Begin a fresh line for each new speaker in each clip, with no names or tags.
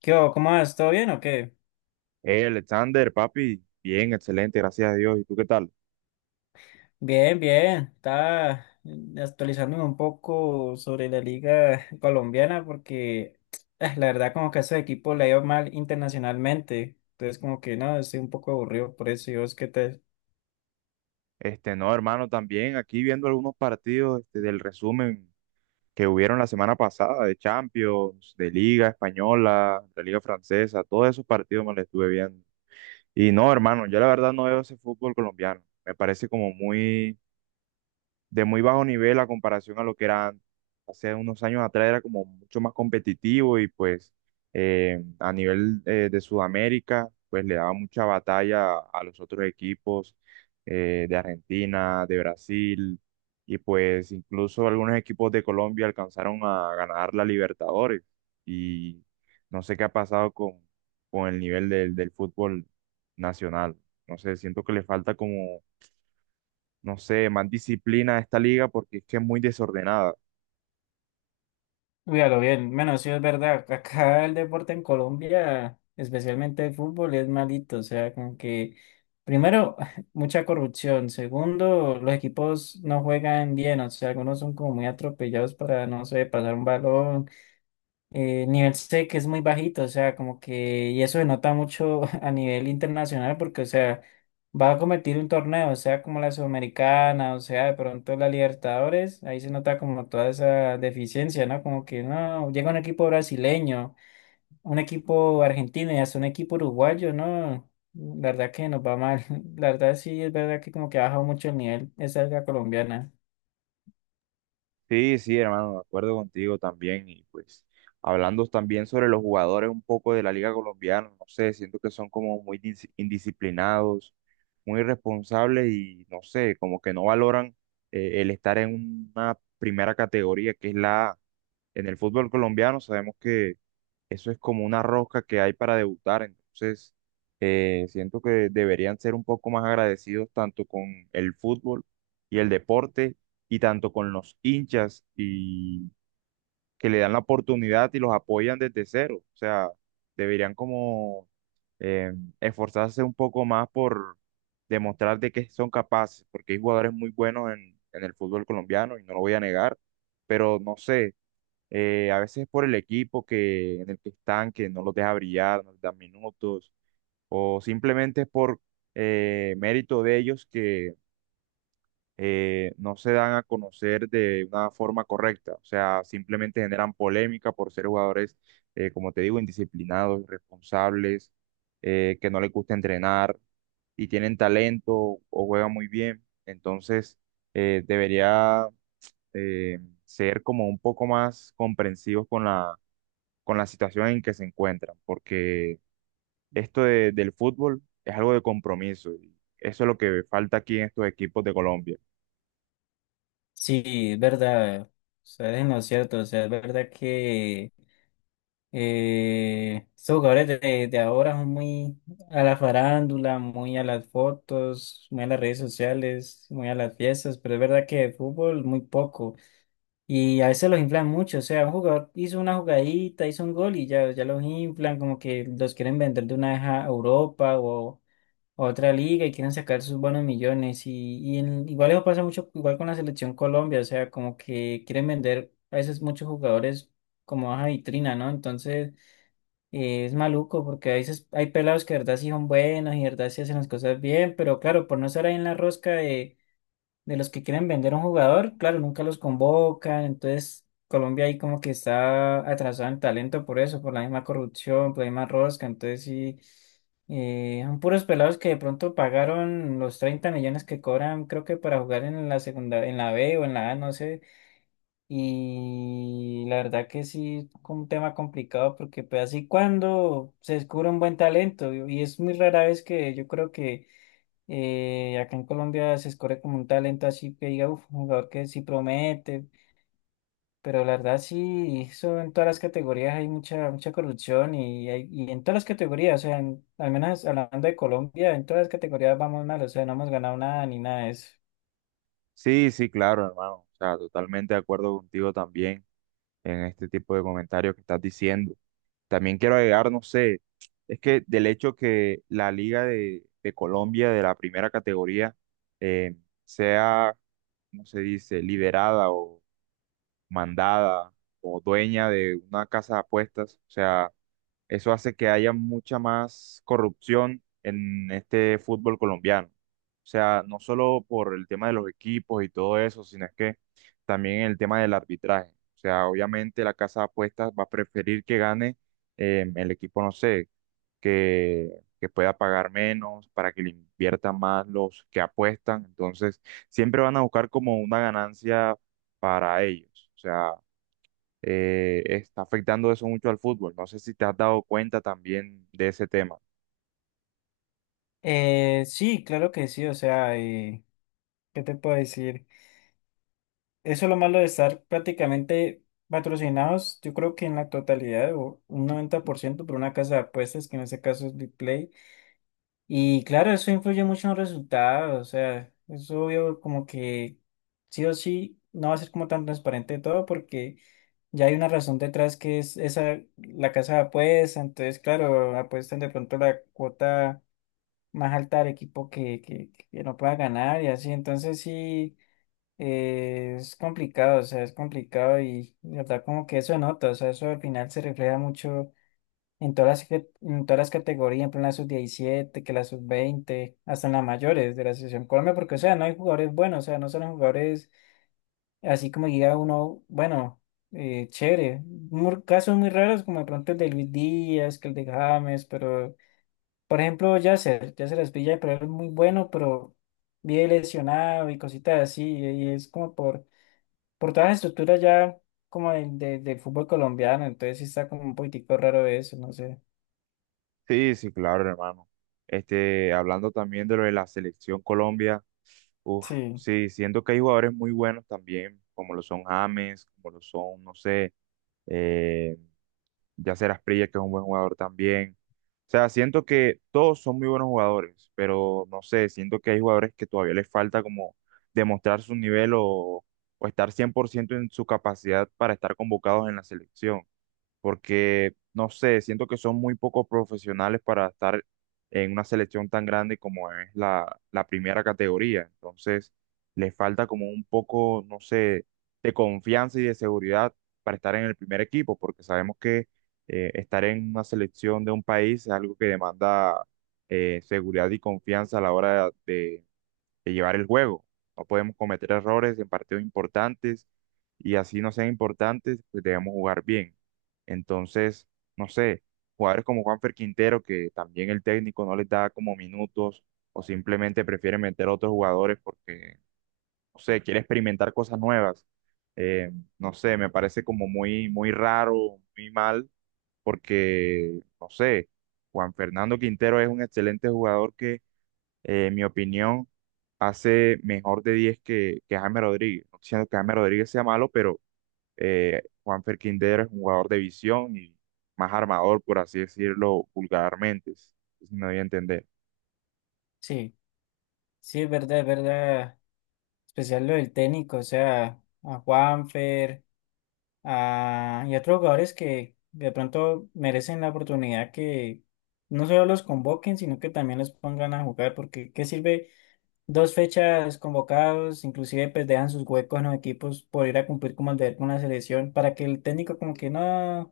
¿Qué hubo? ¿Cómo vas? ¿Todo bien o qué?
Hey, Alexander, papi, bien, excelente, gracias a Dios. ¿Y tú qué tal?
Bien, bien. Estaba actualizándome un poco sobre la liga colombiana porque ah, la verdad como que a ese equipo le ha ido mal internacionalmente. Entonces como que no, estoy un poco aburrido por eso. ¿Y vos qué tal?
No, hermano, también aquí viendo algunos partidos del resumen que hubieron la semana pasada de Champions, de Liga Española, de Liga Francesa, todos esos partidos me los estuve viendo. Y no, hermano, yo la verdad no veo ese fútbol colombiano. Me parece como muy de muy bajo nivel a comparación a lo que era antes. Hace unos años atrás, era como mucho más competitivo y pues a nivel de Sudamérica, pues le daba mucha batalla a los otros equipos de Argentina, de Brasil y pues incluso algunos equipos de Colombia alcanzaron a ganar la Libertadores y no sé qué ha pasado con el nivel del fútbol nacional. No sé, siento que le falta como no sé, más disciplina a esta liga porque es que es muy desordenada.
Cuídalo bien. Bueno, sí es verdad. Acá el deporte en Colombia, especialmente el fútbol, es malito. O sea, como que, primero, mucha corrupción. Segundo, los equipos no juegan bien. O sea, algunos son como muy atropellados para, no sé, pasar un balón nivel C que es muy bajito, o sea, como que, y eso se nota mucho a nivel internacional porque, o sea, va a competir un torneo, o sea, como la Sudamericana, o sea, de pronto la Libertadores, ahí se nota como toda esa deficiencia, ¿no? Como que, no, llega un equipo brasileño, un equipo argentino y hasta un equipo uruguayo, ¿no? La verdad que nos va mal, la verdad sí, es verdad que como que ha bajado mucho el nivel esa liga colombiana.
Sí, sí, hermano, de acuerdo contigo también. Y pues, hablando también sobre los jugadores un poco de la liga colombiana, no sé, siento que son como muy indisciplinados, muy irresponsables y no sé, como que no valoran el estar en una primera categoría que es la A. En el fútbol colombiano sabemos que eso es como una rosca que hay para debutar, entonces siento que deberían ser un poco más agradecidos tanto con el fútbol y el deporte y tanto con los hinchas y que le dan la oportunidad y los apoyan desde cero. O sea, deberían como eh, esforzarse un poco más por demostrar de qué son capaces, porque hay jugadores muy buenos en el fútbol colombiano y no lo voy a negar, pero no sé a veces por el equipo que, en el que están, que no los deja brillar, no les dan minutos, o simplemente es por mérito de ellos que no se dan a conocer de una forma correcta. O sea, simplemente generan polémica por ser jugadores, como te digo, indisciplinados, irresponsables, que no les gusta entrenar y tienen talento o juegan muy bien. Entonces, debería eh, ser como un poco más comprensivos con la situación en que se encuentran, porque del fútbol es algo de compromiso y eso es lo que falta aquí en estos equipos de Colombia.
Sí, es verdad, o sea, es en lo cierto, o sea, es verdad que estos jugadores de ahora son muy a la farándula, muy a las fotos, muy a las redes sociales, muy a las fiestas, pero es verdad que de fútbol muy poco. Y a veces los inflan mucho, o sea, un jugador hizo una jugadita, hizo un gol y ya, ya los inflan, como que los quieren vender de una vez a Europa o a otra liga y quieren sacar sus buenos millones. Igual eso pasa mucho, igual con la selección Colombia, o sea, como que quieren vender a veces muchos jugadores como baja vitrina, ¿no? Entonces... Y es maluco porque a veces hay pelados que de verdad sí son buenos y de verdad sí hacen las cosas bien, pero claro, por no estar ahí en la rosca de los que quieren vender a un jugador, claro, nunca los convocan. Entonces, Colombia ahí como que está atrasado en talento por eso, por la misma corrupción, por la misma rosca. Entonces, sí, son puros pelados que de pronto pagaron los 30 millones que cobran, creo que para jugar en la segunda, en la B o en la A, no sé. Y la verdad que sí, es un tema complicado porque pues así cuando se descubre un buen talento y es muy rara vez que yo creo que acá en Colombia se escoge como un talento así que diga, "Uf, un jugador que sí promete, pero la verdad sí, eso en todas las categorías hay mucha, mucha corrupción y en todas las categorías, o sea, al menos hablando de Colombia, en todas las categorías vamos mal, o sea, no hemos ganado nada ni nada de eso.
Sí, sí, claro, hermano, o sea, totalmente de acuerdo contigo también en este tipo de comentarios que estás diciendo. También quiero agregar, no sé, es que del hecho que la Liga de Colombia de la primera categoría eh, sea, ¿cómo se dice? Liderada o mandada o dueña de una casa de apuestas, o sea, eso hace que haya mucha más corrupción en este fútbol colombiano. O sea, no solo por el tema de los equipos y todo eso, sino es que también el tema del arbitraje. O sea, obviamente la casa de apuestas va a preferir que gane el equipo, no sé, que, que pueda pagar menos, para que le inviertan más los que apuestan. Entonces, siempre van a buscar como una ganancia para ellos. O sea, está afectando eso mucho al fútbol. No sé si te has dado cuenta también de ese tema.
Sí, claro que sí, o sea, ¿qué te puedo decir? Eso es lo malo de estar prácticamente patrocinados, yo creo que en la totalidad o un 90% por una casa de apuestas, que en este caso es BitPlay. Y claro, eso influye mucho en los resultados, o sea, es obvio como que sí o sí no va a ser como tan transparente todo porque ya hay una razón detrás que es esa, la casa de apuestas, entonces claro, apuestan de pronto la cuota más alta al equipo que no pueda ganar y así, entonces sí. Es complicado, o sea, es complicado y la verdad como que eso nota, o sea, eso al final se refleja mucho en todas en todas las categorías, por ejemplo, en plan la sub-17 que la sub-20 hasta en las mayores de la selección Colombia, porque o sea, no hay jugadores buenos, o sea, no son los jugadores así como diga uno, bueno, chévere, casos muy raros como de pronto el de Luis Díaz, que el de James, pero por ejemplo Yasser Aspilla, pero es muy bueno, pero vive lesionado y cositas así, y es como por toda la estructura ya como del fútbol colombiano, entonces sí está como un poquitico raro eso, no sé.
Sí, sí, claro, hermano. Hablando también de lo de la selección Colombia, uf,
Sí,
sí, siento que hay jugadores muy buenos también, como lo son James, como lo son, no sé, eh, Yacer Asprilla, que es un buen jugador también. O sea, siento que todos son muy buenos jugadores, pero no sé, siento que hay jugadores que todavía les falta como demostrar su nivel o estar 100% en su capacidad para estar convocados en la selección porque no sé, siento que son muy pocos profesionales para estar en una selección tan grande como es la primera categoría. Entonces, les falta como un poco, no sé, de confianza y de seguridad para estar en el primer equipo, porque sabemos que estar en una selección de un país es algo que demanda seguridad y confianza a la hora de llevar el juego. No podemos cometer errores en partidos importantes y así no sean importantes, pues debemos jugar bien. Entonces, no sé, jugadores como Juanfer Quintero, que también el técnico no les da como minutos o simplemente prefiere meter a otros jugadores porque, no sé, quiere experimentar cosas nuevas. Eh, no sé, me parece como muy, muy raro, muy mal, porque, no sé, Juan Fernando Quintero es un excelente jugador que en mi opinión, hace mejor de 10 que Jaime Rodríguez. No estoy diciendo que Jaime Rodríguez sea malo, pero Juanfer Quintero es un jugador de visión y más armador, por así decirlo, vulgarmente, si me doy a entender.
sí, sí, es verdad, es verdad. Especial lo del técnico, o sea, a Juanfer, y a otros jugadores que de pronto merecen la oportunidad que no solo los convoquen, sino que también los pongan a jugar, porque ¿qué sirve dos fechas convocados? Inclusive pues dejan sus huecos en los equipos por ir a cumplir como el deber con la selección, para que el técnico como que no.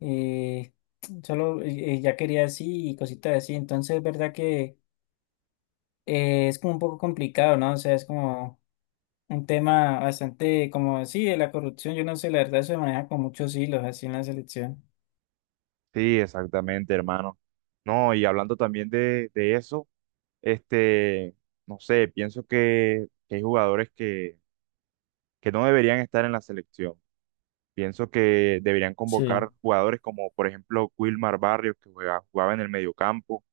eh, solo ya quería así y cositas así. Entonces es verdad que es como un poco complicado, ¿no? O sea, es como un tema bastante como, sí, de la corrupción, yo no sé, la verdad se maneja con muchos hilos así en la selección.
Sí, exactamente, hermano. No, y hablando también de eso, este, no sé, pienso que hay jugadores que no deberían estar en la selección. Pienso que deberían
Sí,
convocar jugadores como, por ejemplo, Wilmar Barrios, que jugaba en el mediocampo,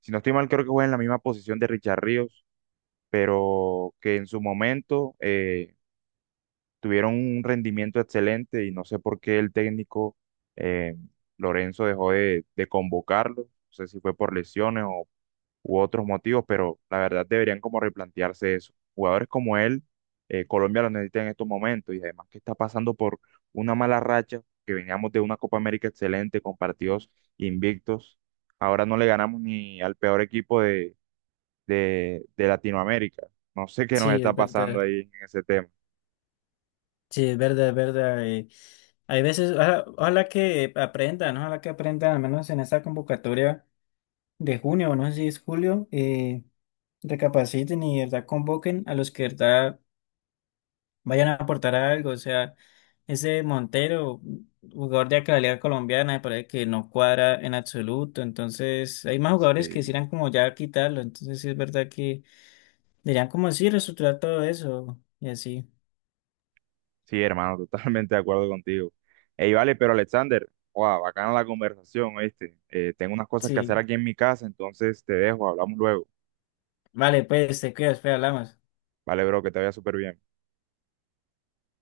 si no estoy mal, creo que juega en la misma posición de Richard Ríos, pero que en su momento tuvieron un rendimiento excelente y no sé por qué el técnico eh, Lorenzo dejó de convocarlo. No sé si fue por lesiones o u otros motivos, pero la verdad deberían como replantearse eso. Jugadores como él, Colombia lo necesita en estos momentos y además que está pasando por una mala racha, que veníamos de una Copa América excelente con partidos invictos. Ahora no le ganamos ni al peor equipo de Latinoamérica. No sé qué nos
sí,
está
es
pasando
verdad.
ahí en ese tema.
Sí, es verdad, es verdad. Hay veces, ojalá, ojalá que aprendan, ¿no? Ojalá que aprendan, al menos en esta convocatoria de junio, o no sé si es julio, recapaciten y de verdad convoquen a los que de verdad vayan a aportar algo. O sea, ese Montero, jugador de acá de la liga colombiana, me parece que no cuadra en absoluto. Entonces, hay más jugadores que
Sí,
quisieran como ya quitarlo. Entonces, sí es verdad que deberían como sí reestructurar todo eso y así.
sí, hermano, totalmente de acuerdo contigo. Ey, vale, pero Alexander, wow, bacana la conversación, ¿oíste? Tengo unas cosas que hacer
Sí,
aquí en mi casa, entonces te dejo, hablamos luego.
vale, pues te cuidas, espera, hablamos.
Vale, bro, que te vaya súper bien.